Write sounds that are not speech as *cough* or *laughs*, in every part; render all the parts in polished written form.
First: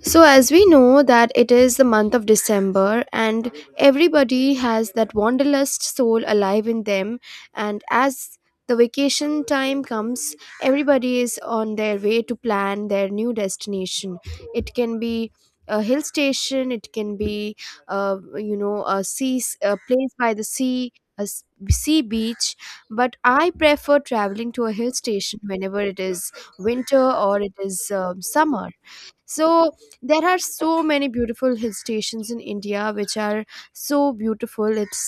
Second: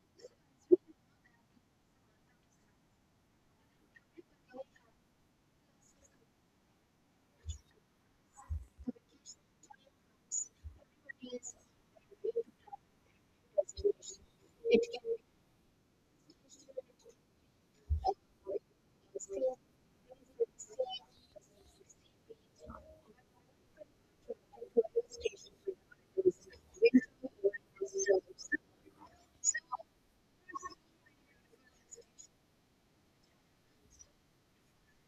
So as we know that it is the month of December, and everybody has that wanderlust soul alive in them. And as the vacation time comes, everybody is on their way to plan their new destination. It can be a hill station, it can be you know, a a place by the sea, a sea beach. But I prefer traveling to a hill station whenever it is winter or it is summer. So there are so many beautiful hill stations in India which are so beautiful. it's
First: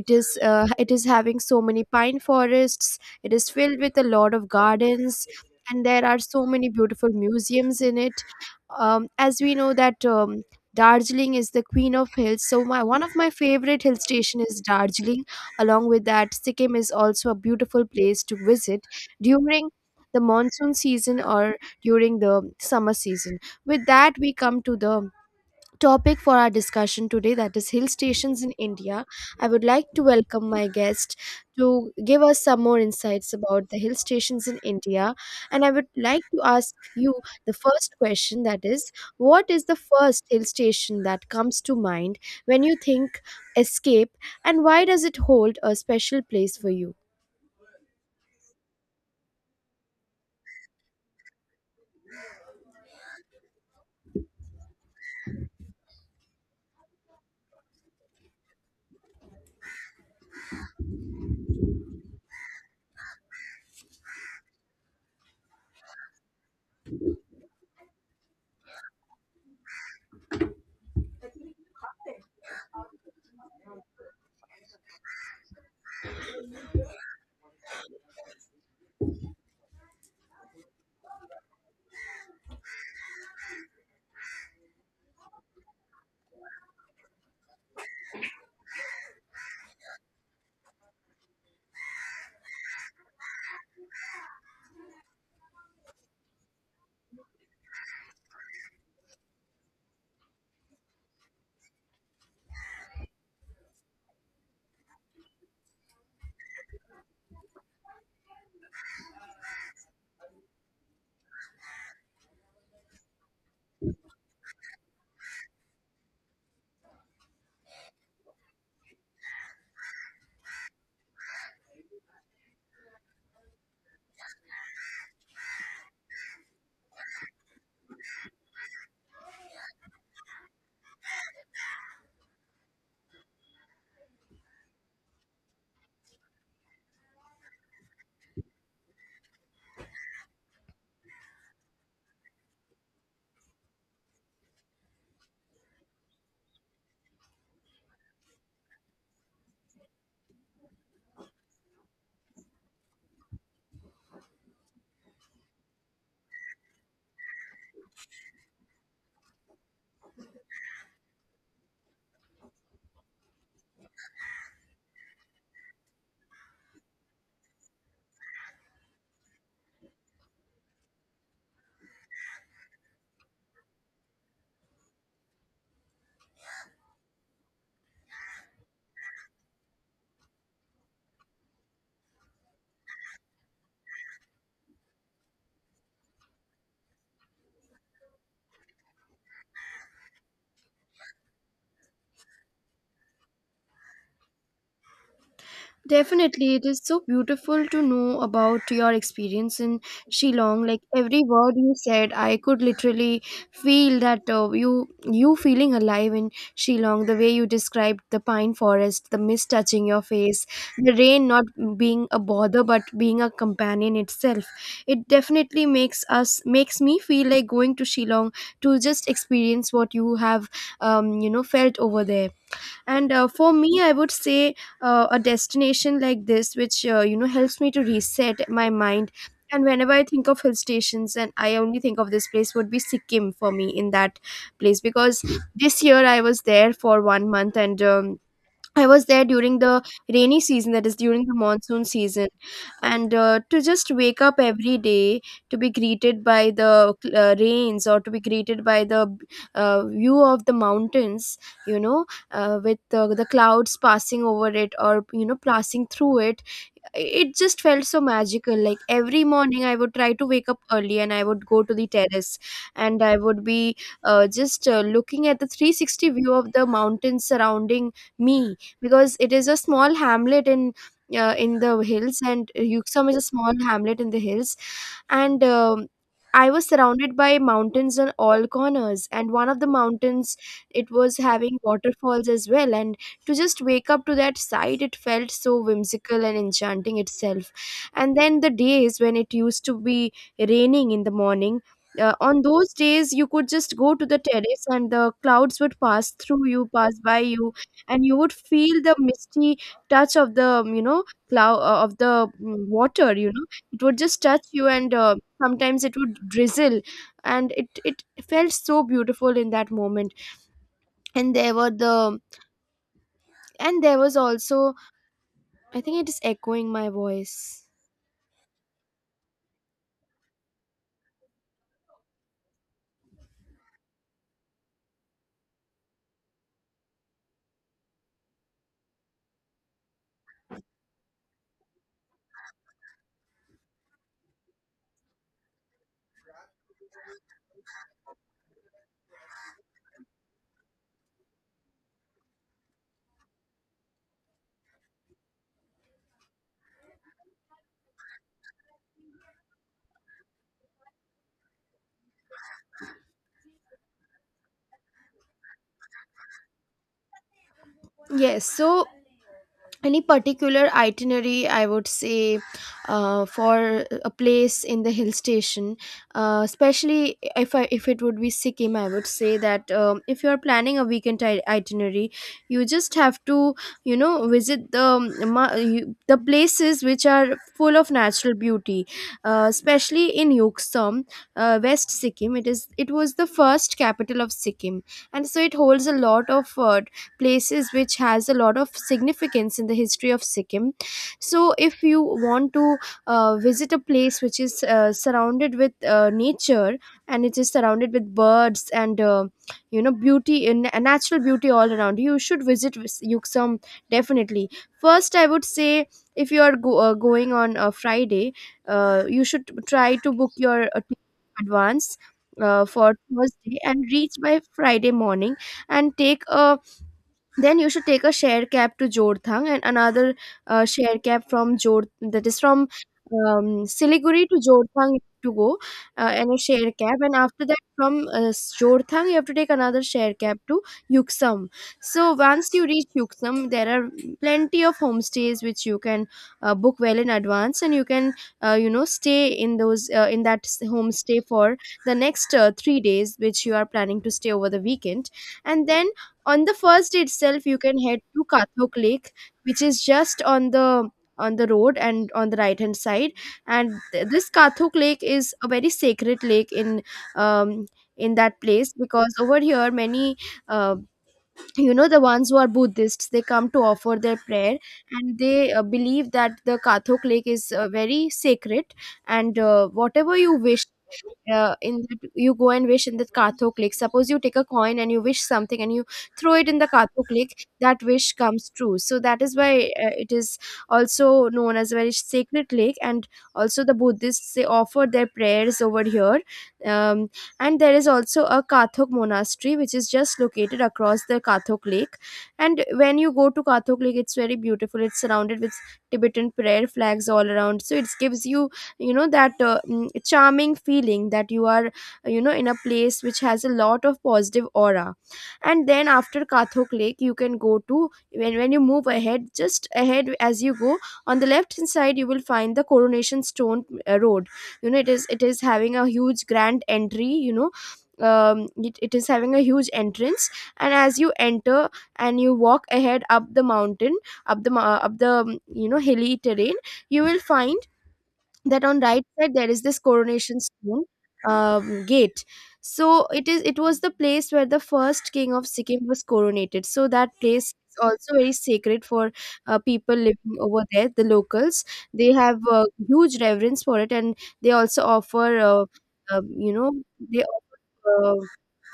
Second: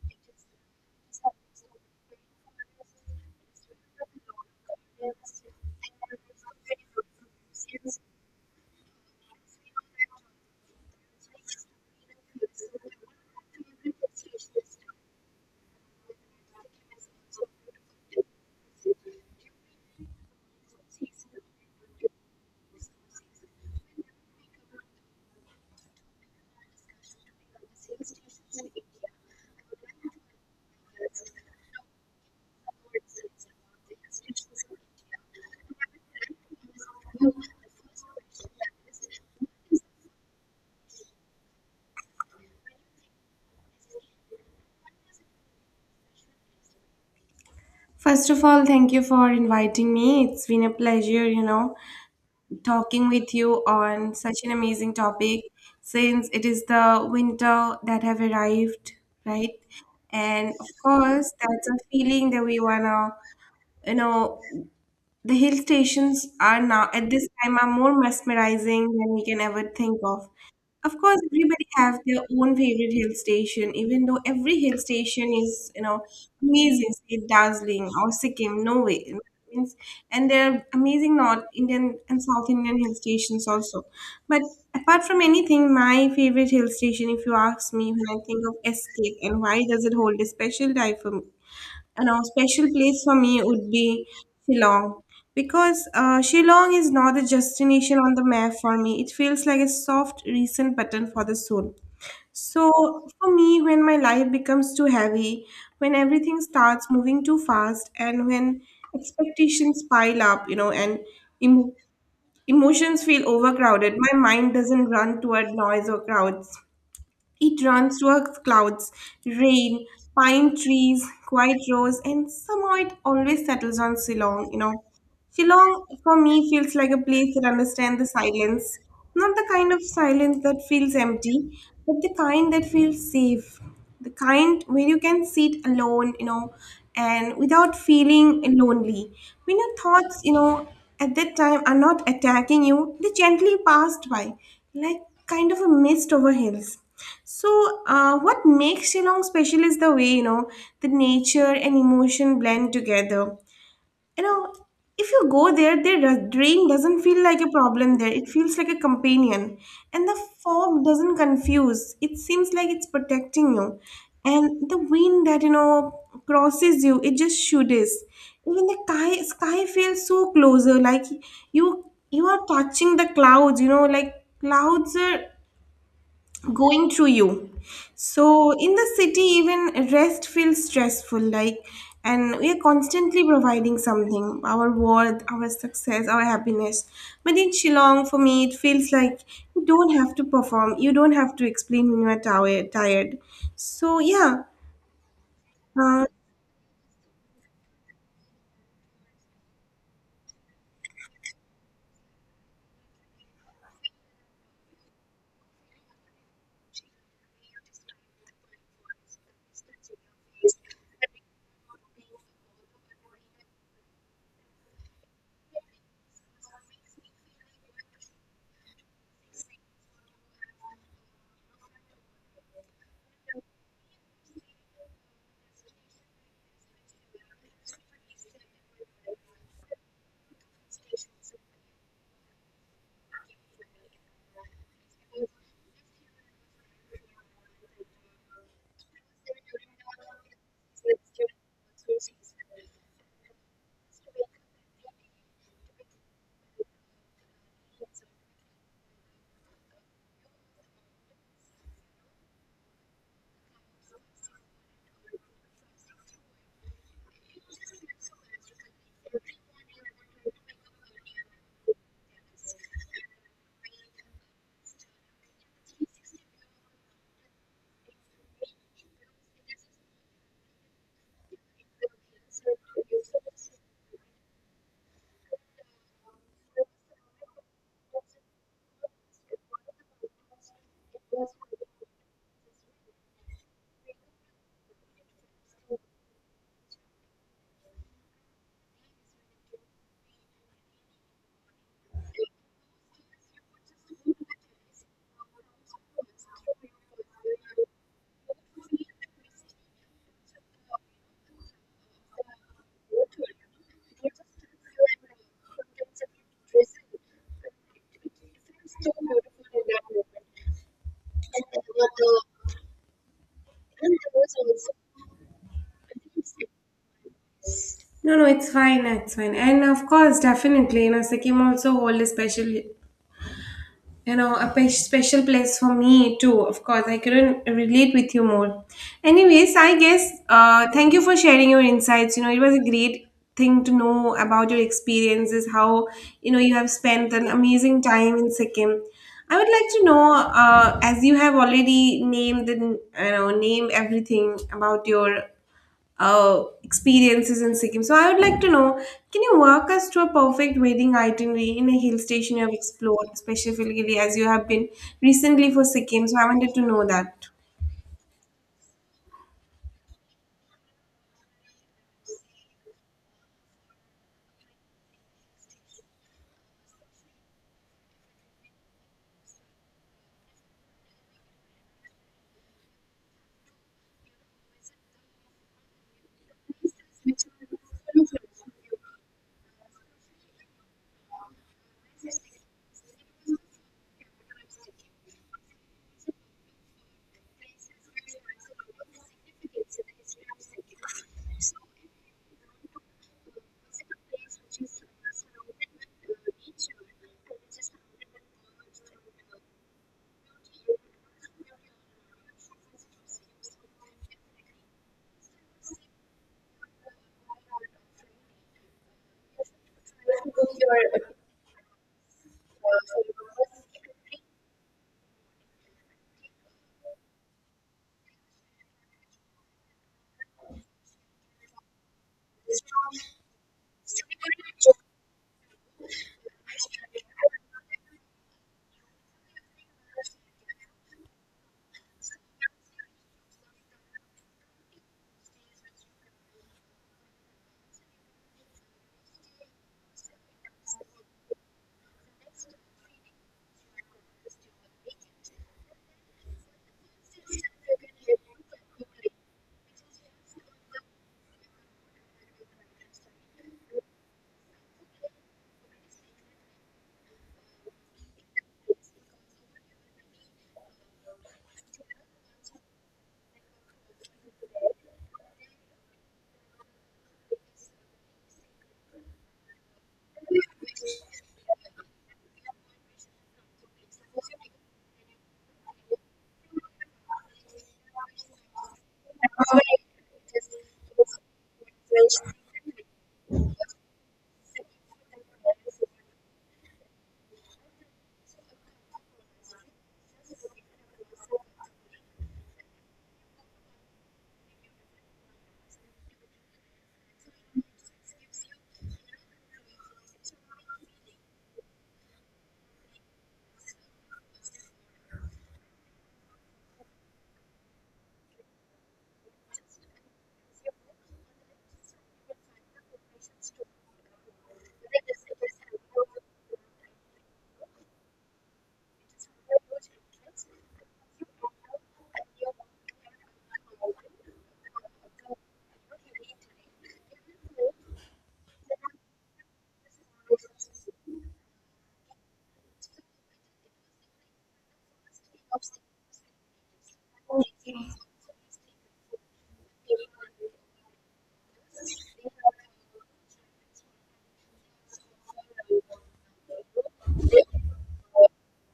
it is uh, it is having so many pine forests. It is filled with a lot of gardens, and there are so many beautiful museums in it. As we know that, Darjeeling is the queen of hills. So my one of my favorite hill station is Darjeeling. Along with that, Sikkim is also a beautiful place to visit during the monsoon season or during the summer season. With that, we come to the topic for our discussion today, that is hill stations in India. I would like to welcome my guest to give us some more insights about the hill stations in India. And I would like to ask you the first question, that is, what is the first hill station that comes to mind when you think escape, and why does it hold a special place for you? First of all, thank you for inviting me. It's been a pleasure, you know, talking with you on such an amazing topic since it is the winter that have arrived, right? And of course, that's a feeling that we wanna, you know, the hill stations are now at this time are more mesmerizing than we can ever think of. Of course, everybody have their own favorite hill station, even though every hill station is, you know, amazing, say dazzling or Sikkim, Norway. Means, and there are amazing North Indian and South Indian hill stations also. But apart from anything, my favorite hill station, if you ask me, when I think of escape and why does it hold a special tie for me, and a special place for me would be Shillong because Shillong is not a destination on the map for me. It feels like a soft, recent button for the soul. So, for me, when my life becomes too heavy, when everything starts moving too fast, and when expectations pile up, you know, and emo emotions feel overcrowded, my mind doesn't run toward noise or crowds. It runs through clouds, rain, pine trees, quiet roads, and somehow it always settles on Shillong, you know. Shillong, for me, feels like a place that understands the silence. Not the kind of silence that feels empty, but the kind that feels safe. The kind where you can sit alone, you know, and without feeling lonely. When your thoughts, you know, at that time are not attacking you, they gently passed by, like kind of a mist over hills. So, what makes Shillong special is the way you know the nature and emotion blend together. You know, if you go there, the rain doesn't feel like a problem there. It feels like a companion, and the fog doesn't confuse. It seems like it's protecting you, and the wind that you know crosses you, it just shoots. Even the sky feels so closer, like you you are touching the clouds. You know, like clouds are going through you. So in the city even rest feels stressful, like, and we are constantly providing something, our worth, our success, our happiness. But in Shillong, for me, it feels like you don't have to perform, you don't have to explain when you are tired. So yeah. uh, Definitely, it is so beautiful to know about your experience in Shillong. Like every word you said, I could literally feel that you feeling alive in Shillong. The way you described the pine forest, the mist touching your face, the rain not being a bother but being a companion itself. It definitely makes me feel like going to Shillong to just experience what you have felt over there. And for me, I would say a destination like this, which you know, helps me to reset my mind, and whenever I think of hill stations, and I only think of this place, would be Sikkim for me. In that place, because this year I was there for 1 month. And I was there during the rainy season, that is during the monsoon season. And to just wake up every day to be greeted by the rains, or to be greeted by the view of the mountains, you know, with the clouds passing over it, or you know, passing through it. It just felt so magical. Like every morning, I would try to wake up early, and I would go to the terrace, and I would be just looking at the 360 view of the mountains surrounding me, because it is a small hamlet in the hills. And Yuksam is a small hamlet in the hills. And I was surrounded by mountains on all corners, and one of the mountains, it was having waterfalls as well. And to just wake up to that sight, it felt so whimsical and enchanting itself. And then the days when it used to be raining in the morning, on those days you could just go to the terrace, and the clouds would pass by you, and you would feel the misty touch of the, you know, cloud of the mm, water, you know. It would just touch you, and sometimes it would drizzle, and it felt so beautiful in that moment. And there were the and there was also, I think it is echoing my voice. no, no, it's fine, it's fine. And of course, definitely, you know, Sikkim also hold a special, you know, a special place for me too. Of course, I couldn't relate with you more. Anyways, I guess, thank you for sharing your insights. You know, it was a great thing to know about your experiences, how, you know, you have spent an amazing time in Sikkim. I would like to know, as you have already named the, you know, name everything about your experiences in Sikkim. So I would like to know, can you walk us through a perfect wedding itinerary in a hill station you have explored, specifically as you have been recently for Sikkim? So I wanted to know that. Yes, so any particular itinerary, I would say for a place in the hill station, especially if it would be Sikkim, I would say that, if you are planning a weekend itinerary, you just have to, you know, visit the places which are full of natural beauty, especially in Yuksom, West Sikkim. It is it was the first capital of Sikkim, and so it holds a lot of places which has a lot of significance in the history of Sikkim. So if you want to visit a place which is surrounded with nature, and it is surrounded with birds and you know, beauty in natural beauty all around you, you should visit Yuksum definitely. First, I would say, if you are going on a Friday, you should try to book your ticket in advance, for Thursday, and reach by Friday morning. And take a then you should take a shared cab to Jorthang, and another shared cab from Jor that is from Siliguri to Jorthang to go, and a shared cab and after that from Jorthang, you have to take another shared cab to Yuksam. So once you reach Yuksam, there are plenty of homestays which you can book well in advance, and you can you know, stay in those in that s- homestay for the next 3 days which you are planning to stay over the weekend. And then on the first day itself, you can head to Kathok Lake, which is just on the road and on the right hand side. And this Kathok Lake is a very sacred lake in, um, in that place, because over here many uh, you know, the ones who are Buddhists, they come to offer their prayer, and they believe that the Kathok Lake is very sacred. And whatever you wish in that, you go and wish in the Kathok Lake. Suppose you take a coin and you wish something and you throw it in the Kathok Lake, that wish comes true. So that is why it is also known as a very sacred lake, and also the Buddhists, they offer their prayers over here. um, and there is also a Kathok monastery which is just located across the Kathok Lake. And when you go to Kathok Lake, it's very beautiful. It's surrounded with Tibetan prayer flags all around, so it gives you, you know, that charming feeling that you are, you know, in a place which has a lot of positive aura. And then after Kathok Lake, you can go to when you move ahead, just ahead as you go on the left hand side, you will find the coronation stone road. You know, it is having a huge grand entry, you know, it is having a huge entrance. And as you enter, and you walk ahead up the mountain, up the you know, hilly terrain, you will find that on right side there is this coronation stone gate. So it was the place where the first king of Sikkim was coronated, so that place is also very sacred for people living over there, the locals. They have huge reverence for it, and they also offer you know, they offer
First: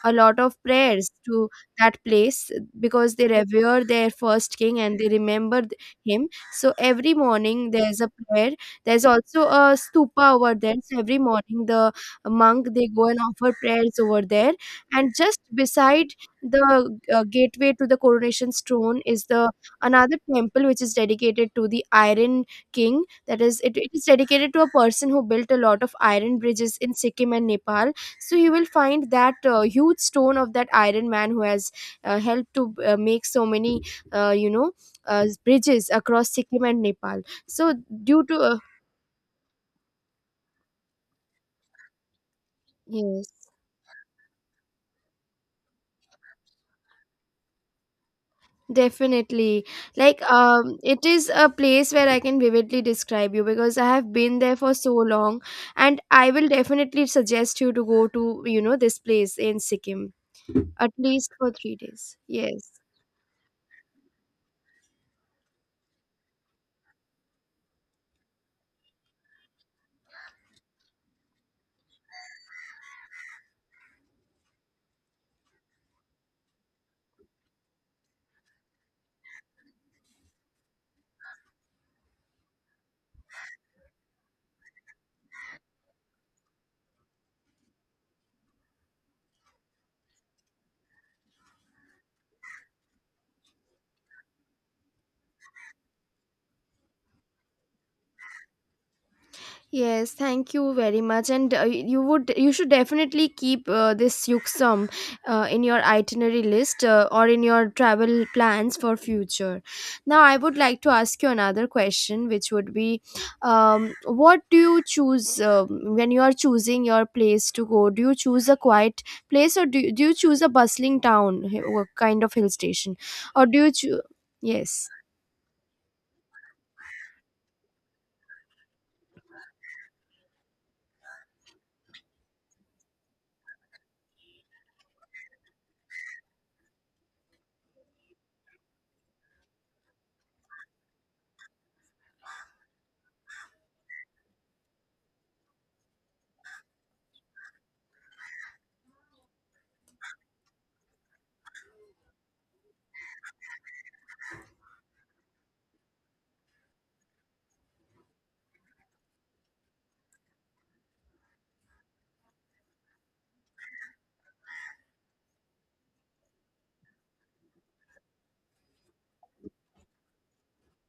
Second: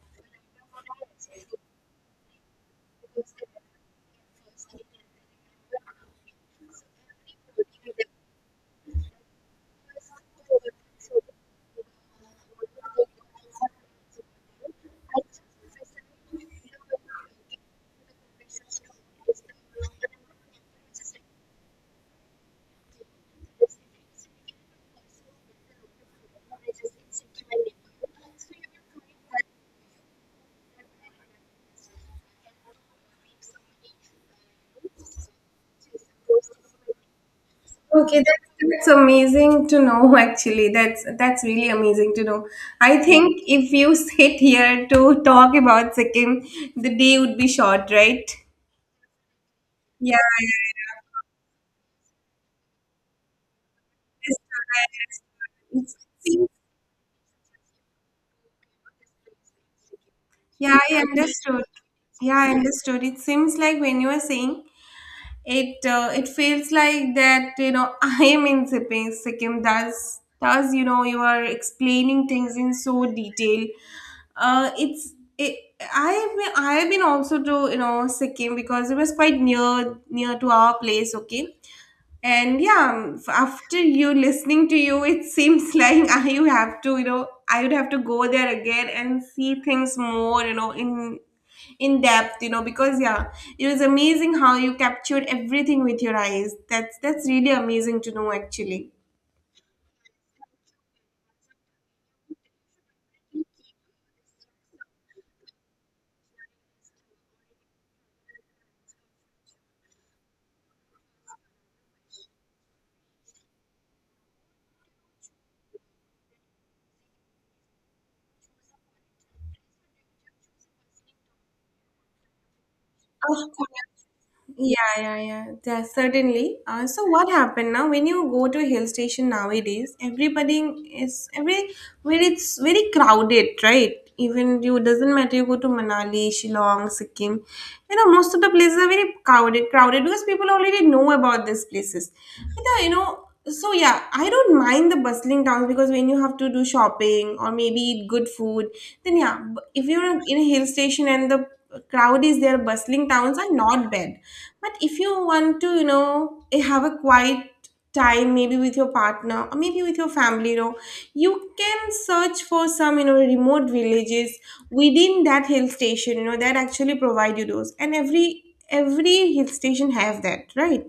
a lot of prayers to that place, because they revere their first king and they remember him. So every morning there's a prayer, there's also a stupa over there. So every morning the monk, they go and offer prayers over there. And just beside the gateway to the coronation stone is the another temple which is dedicated to the Iron King. That is, it is dedicated to a person who built a lot of iron bridges in Sikkim and Nepal. So you will find that huge stone of that Iron Man who has helped to make so many uh, you know, bridges across Sikkim and Nepal. So Okay, due to that's amazing to know *laughs* actually. That's really amazing to know. I yes, think if you sit here to talk about Sikkim, the day would be short, right? definitely. Yeah, Like, yeah, it yeah. is a place where I can vividly describe you because I have been there for so It's- long, and it I seems. will definitely suggest you to go to, you know, this place in Sikkim Yeah, at I least for understood. 3 days. Yeah, I Yes. understood. It seems like when you are saying it, it feels like that, you know, *laughs* I am in Sikkim. Does you know, you are explaining things in so detail. Uh, it's, it, I have been, also to, you know, Sikkim because it was quite near to our place, okay? And yeah, after you listening to you, it seems *laughs* like I you have to, you know, I would have to go there again and see things more, you know, in depth, you know, because yeah, it was amazing how you captured everything with your eyes. That's really amazing to know actually. Yes, thank you very much. And you would, you should definitely keep this Yuksum in your itinerary list, or in your travel plans for future. Now, I would like to ask you another question, which would be, what do you choose, when you are choosing your place to go? Do you choose a quiet place, or do you choose a bustling town, kind of hill station, Of or do you course. choose? Yes. Yeah, yeah, yeah. Yeah, certainly. So what happened now? When you go to a hill station nowadays, everybody is every where it's very crowded, right? Even you doesn't matter you go to Manali, Shillong, Sikkim, you know most of the places are very crowded because people already know about these places. But, you know, so yeah, I don't mind the bustling towns because when you have to do shopping or maybe eat good food, then yeah, if you're in a hill station and the crowd is there, bustling towns are not bad. But if you want to, you know, have a quiet time maybe with your partner or maybe with your family, you know, you can search for some, you know, remote villages within that hill station, you know, that actually provide you those. And every hill station have that, right?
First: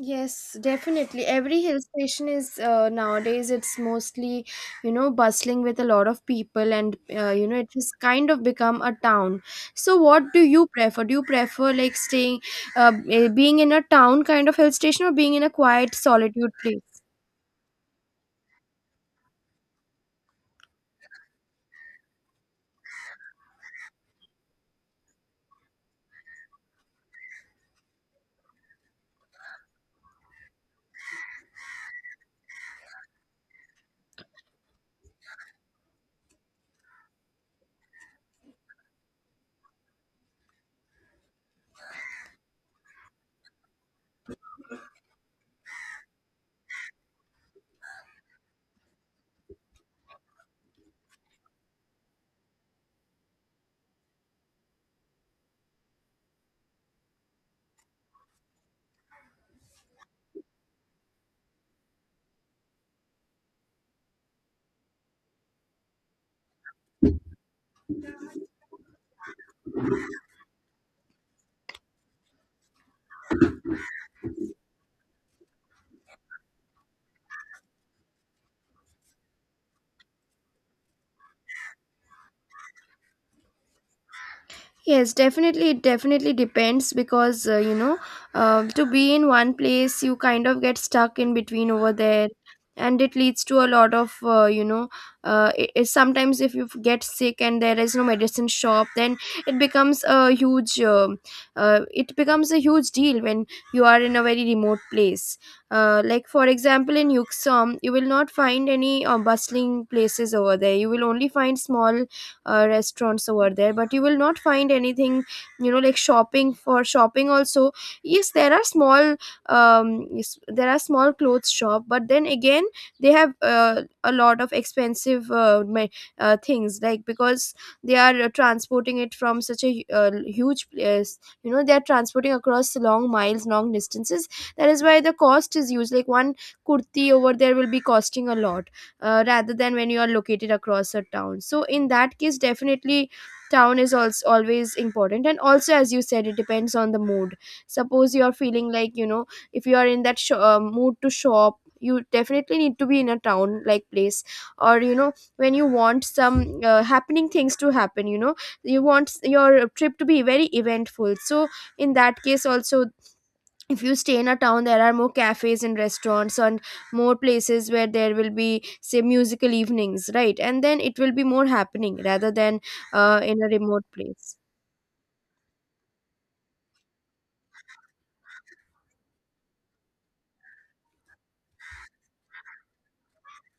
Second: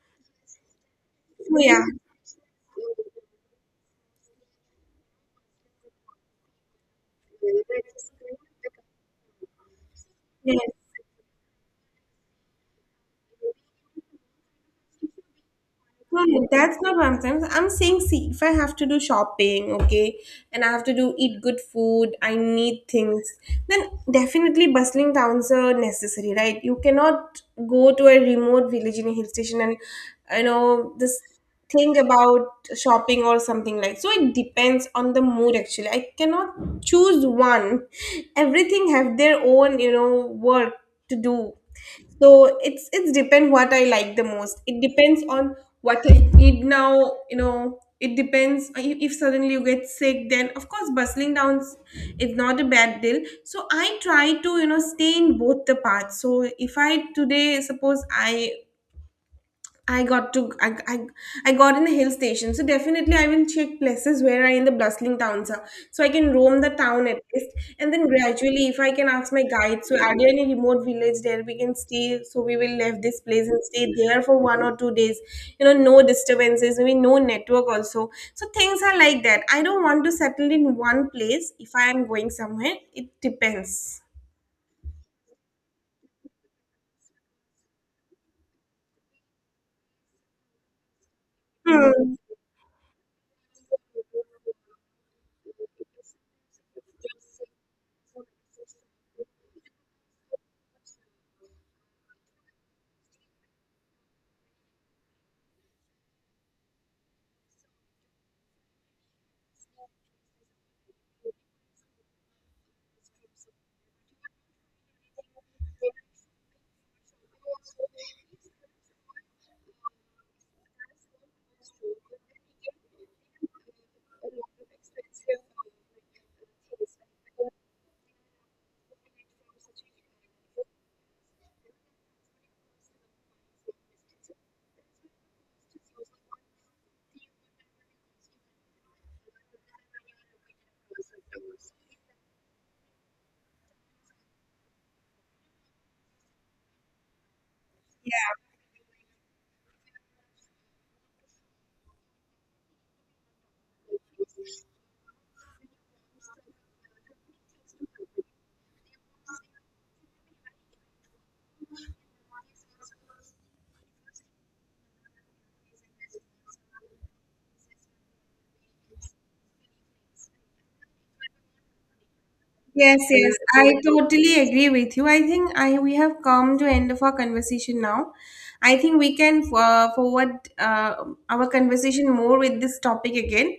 Yes, definitely. So Every hill yeah. station is, nowadays, it's mostly, you know, bustling with a lot of people, and you know, it has kind of become a town. So what do you prefer? Do you prefer like staying being in a town kind of hill station, or being in a quiet No, solitude that's not place? what I'm saying. I'm saying, see, if I have to do shopping, okay, and I have to do eat good food, I need things, then definitely bustling towns are necessary, right? You cannot go to a remote village in a hill station and, you know, this thing about shopping or something like. So it depends on the mood. Actually, I cannot choose one. Everything have their own, you know, work to do. So it's depend what I like the most. It depends on what I need now. You know, it depends, if suddenly you get sick. Then of course, bustling down is not a bad deal. So I try to, you know, stay in both the paths. So if I today suppose I got to I got in the hill station, so definitely I will check places where I in the bustling towns are, so I can roam the town at least, and then gradually, if I can ask my guide, so are there any remote village there we can stay? So we will leave this place and stay there for 1 or 2 days, you know, no disturbances, maybe no network also. So things are like that. I don't want to settle in one place if I am going somewhere. It depends. Yes, definitely. It definitely depends, because, you know, to be in one place, you kind of get stuck in between over Hmm. there. And it leads to a lot of, you know, sometimes if you get sick and there is no medicine shop, then it becomes a huge, it becomes a huge deal when you are in a very remote place. Like for example, in Yuksom, you will not find any bustling places over there. You will only find small restaurants over there, but you will not find anything, you know, like shopping. For shopping also, yes, there are small yes, there are small clothes shop, but then again, they have a lot of expensive things, like, because they are transporting it from such a huge place, you know, they are transporting across long distances. That is why the cost is huge. Like one kurti over there will be costing a lot, rather than when you are located across a town. So in that case, definitely town is also always important. And also, as you said, it depends on the mood. Suppose you are feeling like, you know, if you are in that mood to shop, you definitely need to be in a town like place. Or you know, when you want some happening things to happen, you know, you want your trip to be very eventful. So in that case also, if you stay in a town, there are more cafes and restaurants, and more places where there will be, say, musical evenings, right? And then it will be more happening rather than Yes, yes, in a I remote place. totally agree with you. I think I we have come to end of our conversation now. I think we can forward our conversation more with this topic again,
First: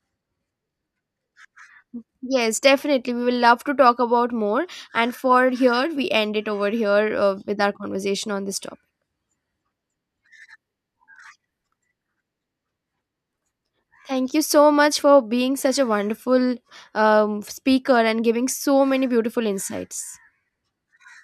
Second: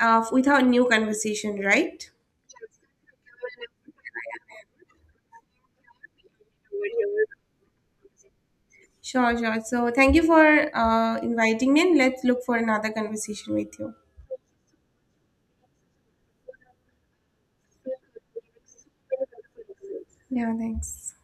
with our new conversation, right? Yes, definitely, we will love to talk about more. And for here we end it over here, with our conversation on this topic. Sure, sure. So thank you for inviting me, and let's look for another conversation with you. Thank you so much for being such a wonderful speaker and giving so many beautiful insights. Yeah, thanks.